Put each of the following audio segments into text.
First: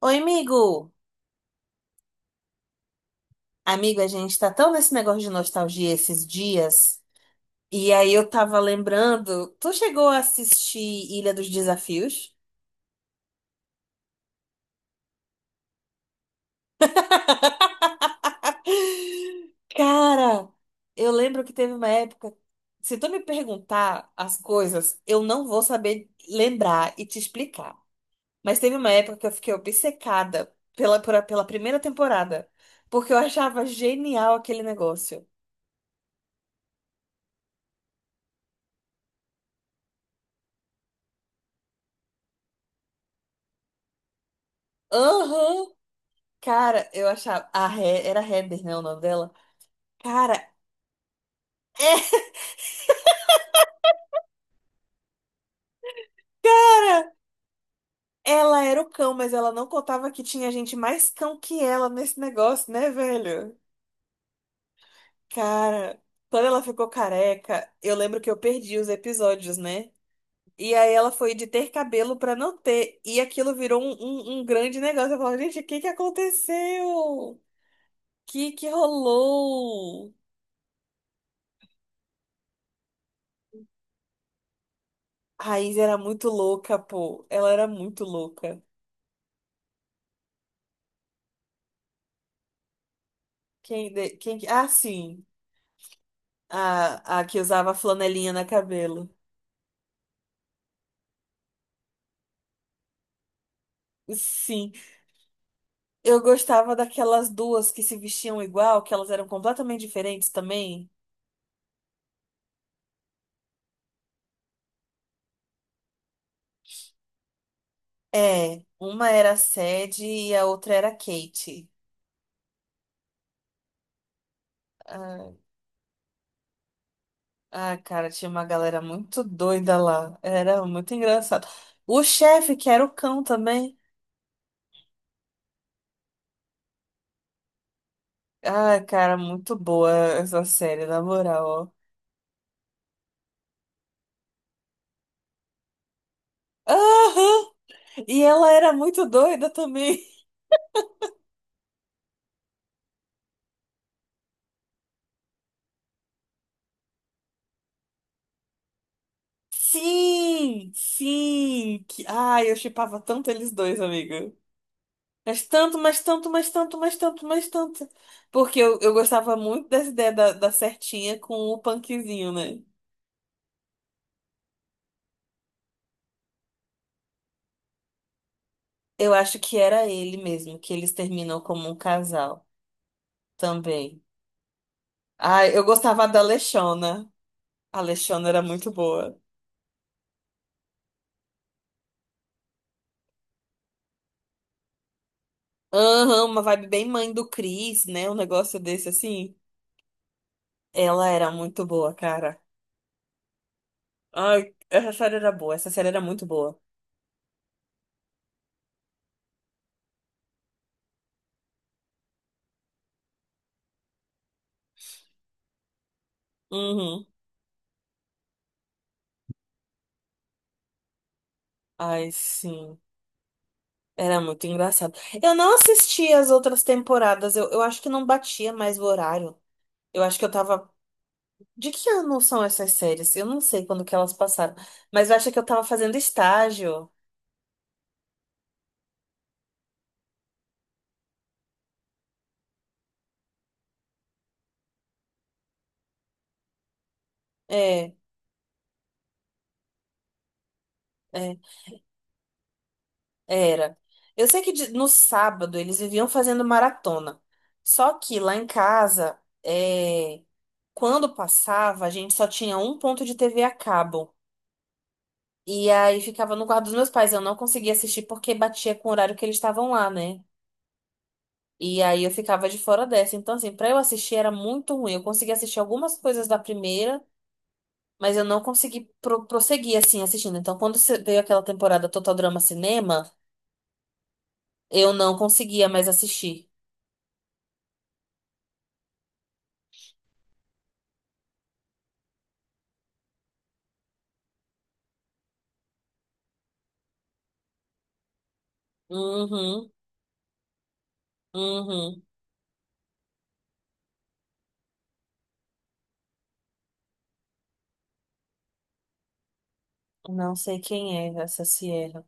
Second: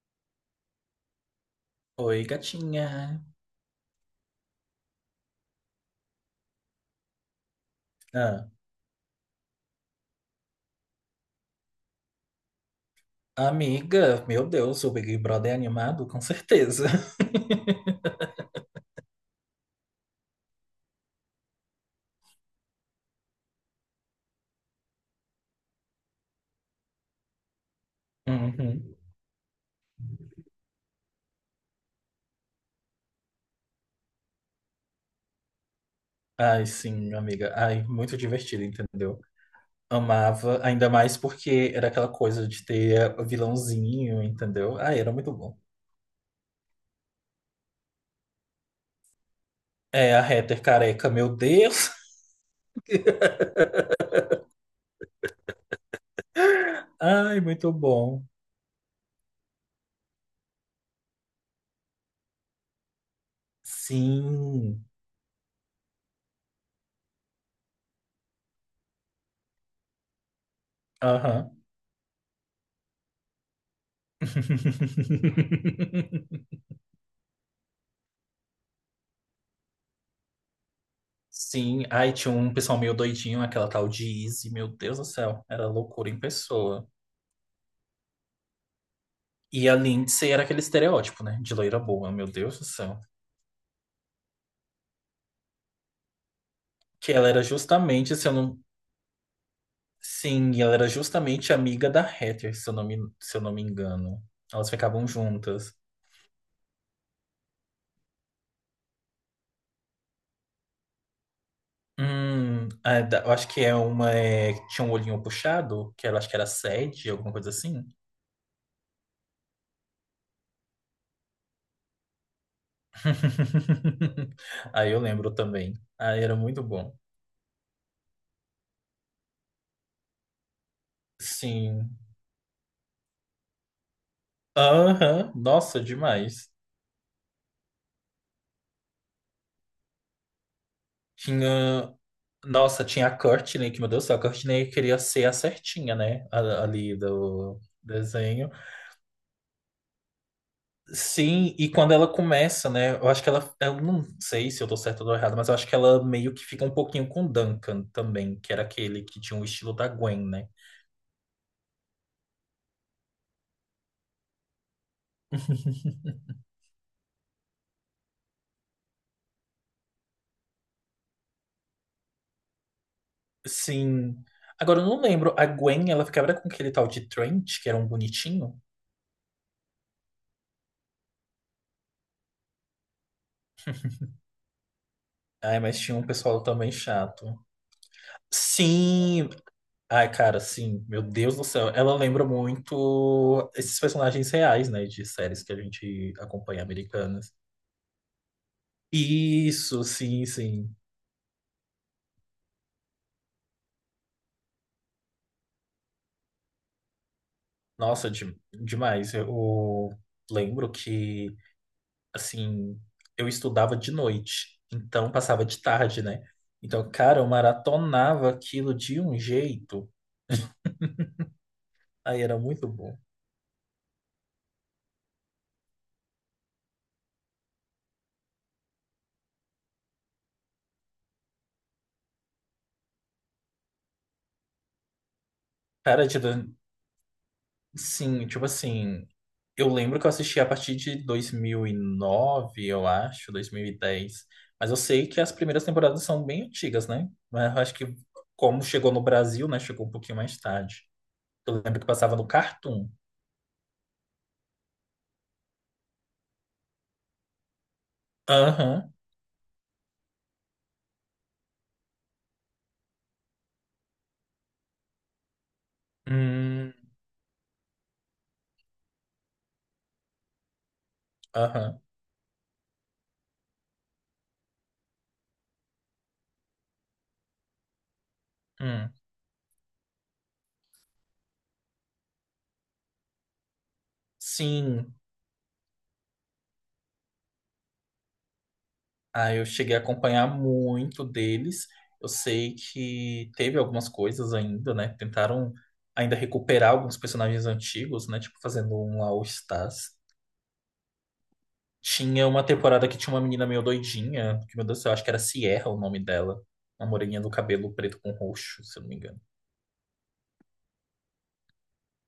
Oi, amigo! Oi, gatinha. Amigo, a gente tá tão nesse negócio de nostalgia esses dias. E aí eu Ah, tava lembrando, tu chegou a assistir Ilha dos Desafios? amiga, meu Deus, o Big Brother é animado, com certeza. Cara, eu lembro que teve uma época, se tu me perguntar as coisas, eu não vou saber lembrar e te explicar. Mas teve uma Uhum. época que eu fiquei obcecada pela primeira temporada, porque eu achava genial aquele negócio. Ai, sim, amiga. Ai, muito divertido, entendeu? Amava, ainda mais porque era aquela coisa de ter o vilãozinho, entendeu? Ai, era muito bom. Aham! Cara, eu achava. Era Heather, né, o nome dela? É, a Cara, Heather careca, meu Deus. é. Ai, muito bom. Ela era o cão, mas ela não contava que tinha gente mais cão que ela nesse negócio, né, velho? Sim. Cara, quando ela ficou careca, eu lembro que eu perdi os episódios, né? E aí ela foi de Aham. ter cabelo pra não ter, e aquilo virou um grande negócio. Eu falava, gente, o que que aconteceu? O que que rolou? Sim, aí tinha um pessoal meio doidinho, aquela tal de Izzy, meu Deus do A céu, era Raiz era loucura em muito louca, pessoa. pô. Ela era muito louca. E a Lindsay era aquele estereótipo, né, de loira boa, meu Deus do céu. Quem, quem, ah, sim. Que A ela que era usava justamente, se flanelinha eu na não... cabelo. Sim, ela era justamente amiga da Heather, se eu não me engano. Elas Sim. ficavam juntas. Eu gostava daquelas duas que se vestiam igual, que elas eram completamente diferentes também. Eu acho que é que tinha um olhinho puxado, que ela acho que era sede, alguma coisa assim. É, uma era a Sadie e a outra era a Kate. Aí eu lembro Ah, também. Aí era muito bom. ah, cara, tinha uma galera muito doida lá. Era muito engraçado. Sim. O chefe, que era o cão também. Aham, nossa, demais. Ah, cara, muito boa essa série, na moral, ó. Tinha. Nossa, tinha a Courtney, que meu Deus do céu, a Courtney queria ser a certinha, né? Ali Aham! do E ela desenho. era muito doida também. Sim, e quando ela começa, né? Eu acho que ela. Eu não sei se eu tô certo ou errado, mas eu acho que ela meio que fica um pouquinho com o Duncan também, que era aquele que tinha o estilo da Gwen, né? Sim, sim. Que... Ai, eu chipava tanto eles dois, amiga. Mas tanto, mas tanto, mas tanto, mas tanto, mas tanto. Porque eu gostava muito dessa ideia da, da certinha com o punkzinho, né? Sim. Agora eu não lembro, a Gwen, ela ficava com aquele tal de Trent, que era um bonitinho. Eu acho que era ele mesmo, que eles terminam como um casal também. Ah, Ai, eu mas tinha um gostava da pessoal também Alexona. chato. A Alexona era muito boa. Sim. Ai, cara, sim, meu Deus do céu. Ela lembra muito esses personagens reais, né, de séries que a gente Aham, uma acompanha vibe bem mãe do americanas. Chris, né? Um negócio desse assim. Isso, sim, sim. Ela era muito boa, cara. Ai, essa série era boa, essa série era muito boa. Nossa, demais. Eu lembro que, assim, eu estudava de noite, então passava de tarde, né? Então, Uhum. cara, eu maratonava aquilo de um jeito. Ai, Aí era muito sim. bom. Era muito engraçado. Eu não assisti as outras temporadas. Eu acho que não batia mais o horário. Eu acho que eu tava. De que ano são essas séries? Eu não sei quando que elas passaram. Mas eu acho que eu tava fazendo Cara, estágio. sim, tipo assim, eu lembro que eu assisti a partir de 2009 eu acho, 2010. Mas eu sei que as primeiras temporadas são bem antigas, né? Mas eu acho É, que como chegou no Brasil, né? Chegou um pouquinho mais tarde. é, Eu lembro que passava no Cartoon. era. Eu sei que no sábado eles viviam fazendo maratona. Só que lá em Aham. casa, é, quando passava, a gente só tinha um ponto de TV a cabo. E aí ficava no quarto Hum, dos meus pais. Eu não conseguia assistir porque batia com o horário que eles estavam lá, né? aham. E aí eu ficava de fora dessa. Então, assim, pra eu assistir era muito ruim. Eu consegui assistir algumas coisas da primeira, mas eu não consegui Hum. Prosseguir, assim, assistindo. Então, quando veio aquela temporada Total Drama Cinema, eu Sim. não conseguia mais assistir. Aí eu cheguei a acompanhar muito deles. Eu sei que teve algumas coisas ainda, né? Tentaram ainda recuperar alguns personagens antigos, né? Tipo, fazendo um All Uhum, Stars. uhum. Tinha uma temporada que tinha uma menina meio doidinha, que, meu Deus do céu, acho que era Sierra o nome dela. Uma moreninha do cabelo preto com roxo, se eu não me engano. Não sei quem é essa Sierra.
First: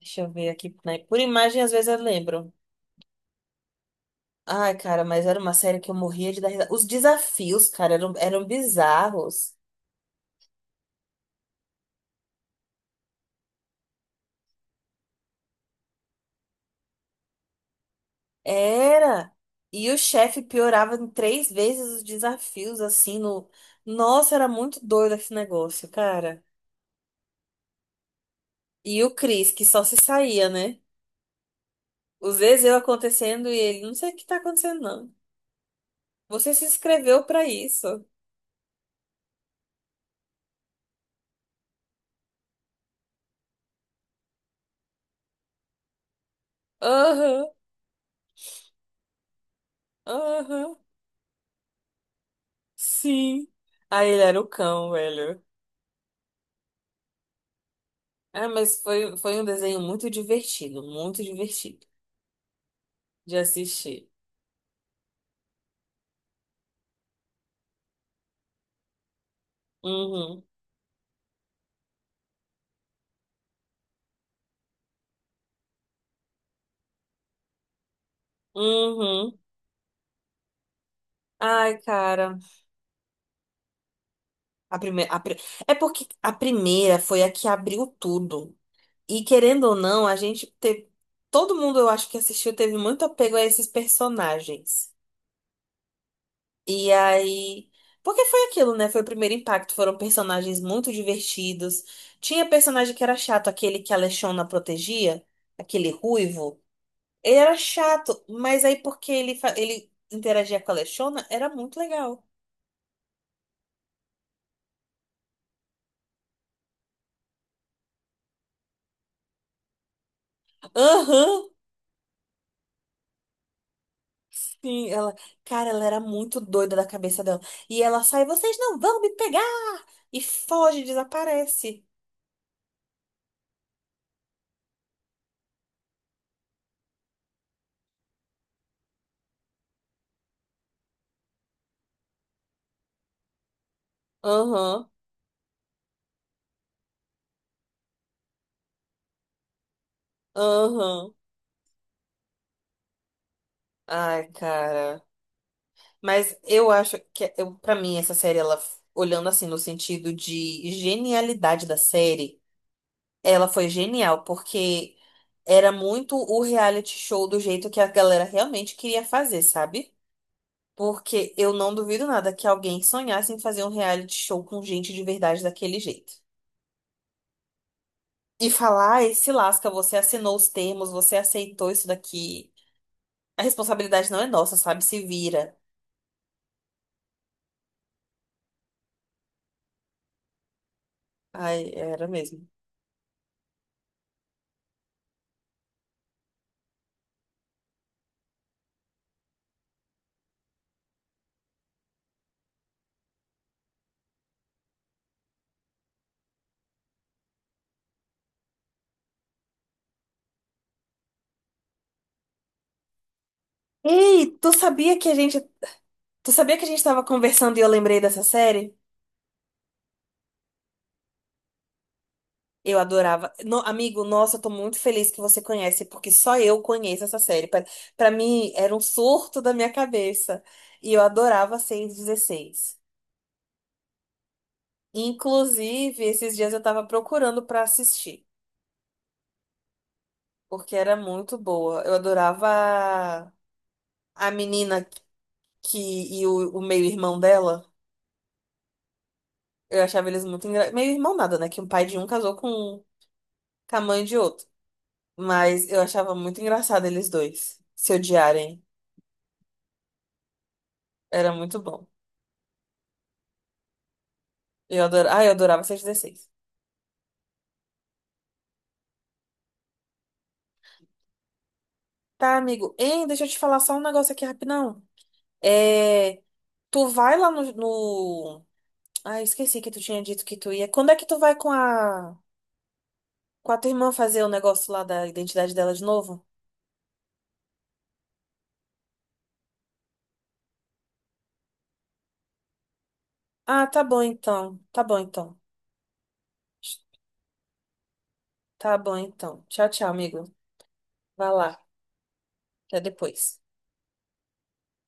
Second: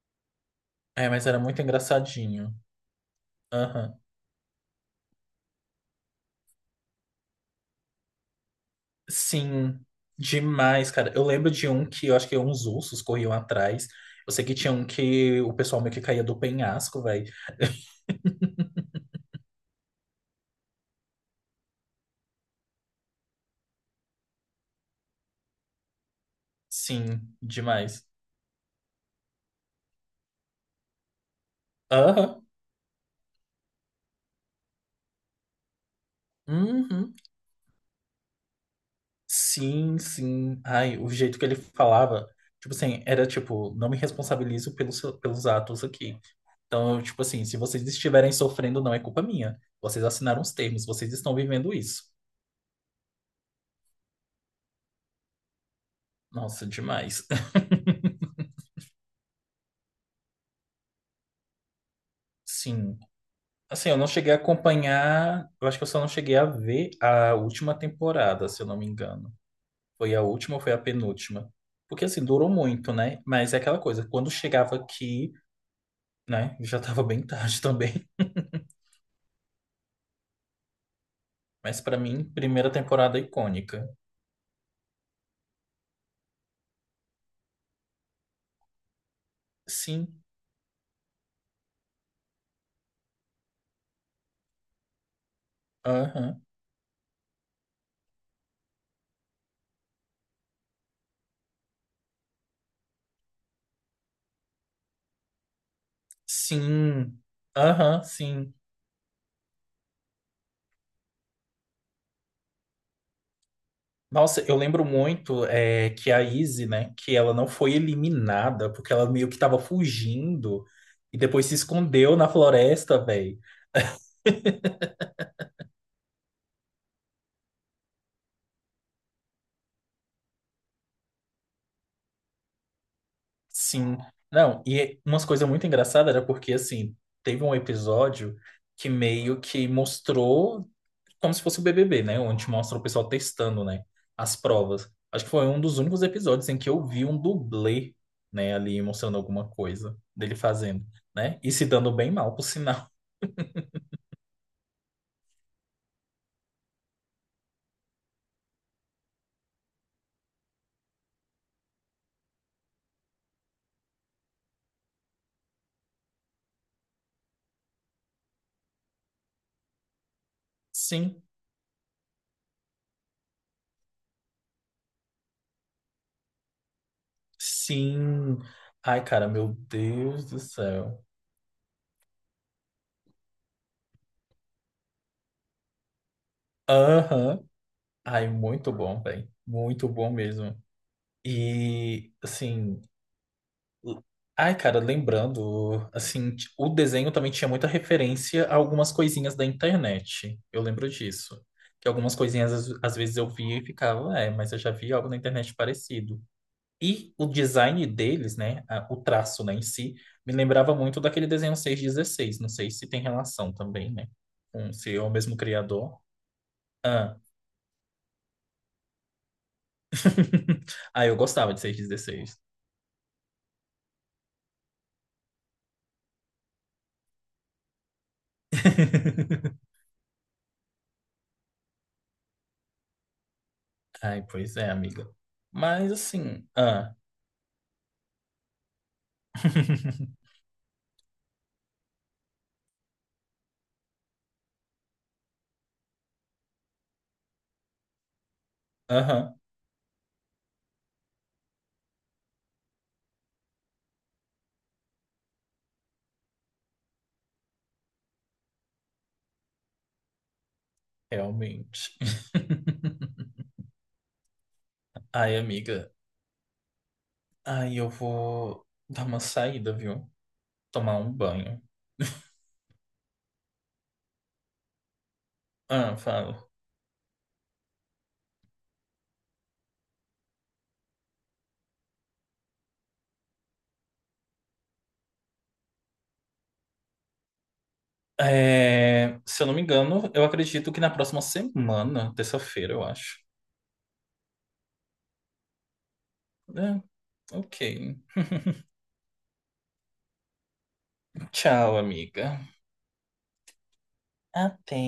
Deixa eu ver aqui, né? É, Por mas era muito imagem, às vezes eu lembro. engraçadinho. Aham. Ai, cara, mas era uma série que eu morria de dar risada. Os desafios, cara, eram bizarros. Sim, demais, cara. Eu lembro de um que eu acho que uns ursos corriam atrás. Eu sei que tinha um que o pessoal meio que caía do penhasco, velho. Era. E o chefe piorava em três vezes os desafios, assim, no... Nossa, era muito doido esse negócio, cara. Sim, demais. E o Chris, que só se saía, né? Os Aham. Ezeu acontecendo e ele, não sei o que tá acontecendo, não. Você se Uhum. inscreveu pra isso. Sim, sim. Ai, o jeito que ele falava, tipo assim, era tipo, não me responsabilizo pelos atos aqui. Então, eu, tipo assim, Aham, se vocês estiverem sofrendo, não é culpa minha. Vocês assinaram os aham, termos, vocês estão vivendo isso. sim. Aí ele era o cão, velho. Nossa, demais. Ah, mas foi, foi um desenho muito divertido Sim. de Assim, eu não assistir. cheguei a acompanhar, eu acho que eu só não cheguei a ver a última temporada, se eu não me engano. Foi a Uhum, última ou foi a penúltima? Porque assim, durou muito, né? Mas é aquela coisa, quando chegava aqui, né, já tava bem tarde também. uhum. Ai, Mas pra mim, cara. primeira temporada icônica. A primeira, é porque a primeira foi a que abriu tudo. E querendo ou não, a Sim. gente teve. Todo mundo, eu acho que assistiu, teve muito apego a esses personagens. Aham. E aí. Porque foi aquilo, né? Foi o primeiro impacto. Foram personagens muito divertidos. Tinha personagem que era chato, aquele que a Lechona protegia, aquele ruivo. Sim. Ele era Aham, chato, sim. mas aí porque ele, ele interagia com a Lechona, era muito legal. Nossa, eu lembro muito é, que a Izzy, né, que ela não foi eliminada, porque ela meio que tava fugindo e depois Aham! se escondeu na floresta, velho. Sim, ela, cara, ela era muito doida da cabeça dela. E ela sai, vocês não vão me pegar! E foge, desaparece. Sim. Não, e umas coisas muito engraçadas era porque, assim, teve um episódio que meio que mostrou como se fosse o BBB, né, onde mostra o pessoal testando, né, as Aham, provas. Acho que foi um dos únicos episódios em que eu vi um dublê, né, ali mostrando alguma coisa dele fazendo, aham. né, e se dando bem mal, por sinal. Ai, cara. Mas eu acho que, eu, pra mim, essa série, ela, olhando assim, no sentido de genialidade da série, ela foi genial, porque era muito o reality show do jeito que a galera realmente queria fazer, sabe? Sim. Porque eu não duvido nada que alguém sonhasse em fazer um reality show com gente de verdade daquele jeito. Sim. E falar, Ai, ai, cara, se meu lasca, você Deus assinou do os termos, céu. você aceitou isso daqui. A responsabilidade não é nossa, sabe? Se vira. Aham. Ai, muito bom, velho. Muito bom mesmo. Ai, era E, mesmo. assim. l- Ai, cara, lembrando, assim, o desenho também tinha muita referência a algumas coisinhas da internet. Eu lembro disso. Que algumas coisinhas às vezes eu via e ficava, é, mas eu já vi algo na internet parecido. E o design deles, né, o traço, né, em si, me lembrava muito daquele desenho 616. Não sei se tem relação também, né? Ei, Com, se é o mesmo criador. tu sabia que a gente tava Ah, conversando e eu lembrei dessa série? ah eu gostava de 616. Eu adorava. Amigo, nossa, eu tô muito feliz que você conhece, porque só eu conheço essa série. Pra mim, era um surto da minha cabeça. E eu adorava 616. Ai, pois é, amiga. Mas Inclusive, esses assim, dias eu tava ah. procurando pra assistir, porque era muito boa. Eu adorava a menina que e o meio-irmão dela. Aham, Eu achava eles muito engraçados. Meio-irmão nada, né? Que um pai de um casou com a mãe de outro. Mas eu achava muito engraçado eles dois se odiarem. Era muito bom. realmente. Eu adorava, ah, eu Ai, adorava amiga. 616. Ai, eu vou dar uma saída, viu? Tomar um banho. Tá, amigo. Hein, deixa eu te falar só um negócio aqui rapidão. Ah, É, fala. tu vai lá no... ah, esqueci que tu tinha dito que tu ia. Quando é que tu vai com a com a tua irmã fazer o negócio lá da identidade dela de novo? É, se eu não me engano, eu acredito que na próxima semana, terça-feira, eu acho. Ah, tá bom então. Tá bom então. É, ok. Tá bom então. Tchau, tchau, amigo. Vai lá. Tchau, amiga. Até depois. Até.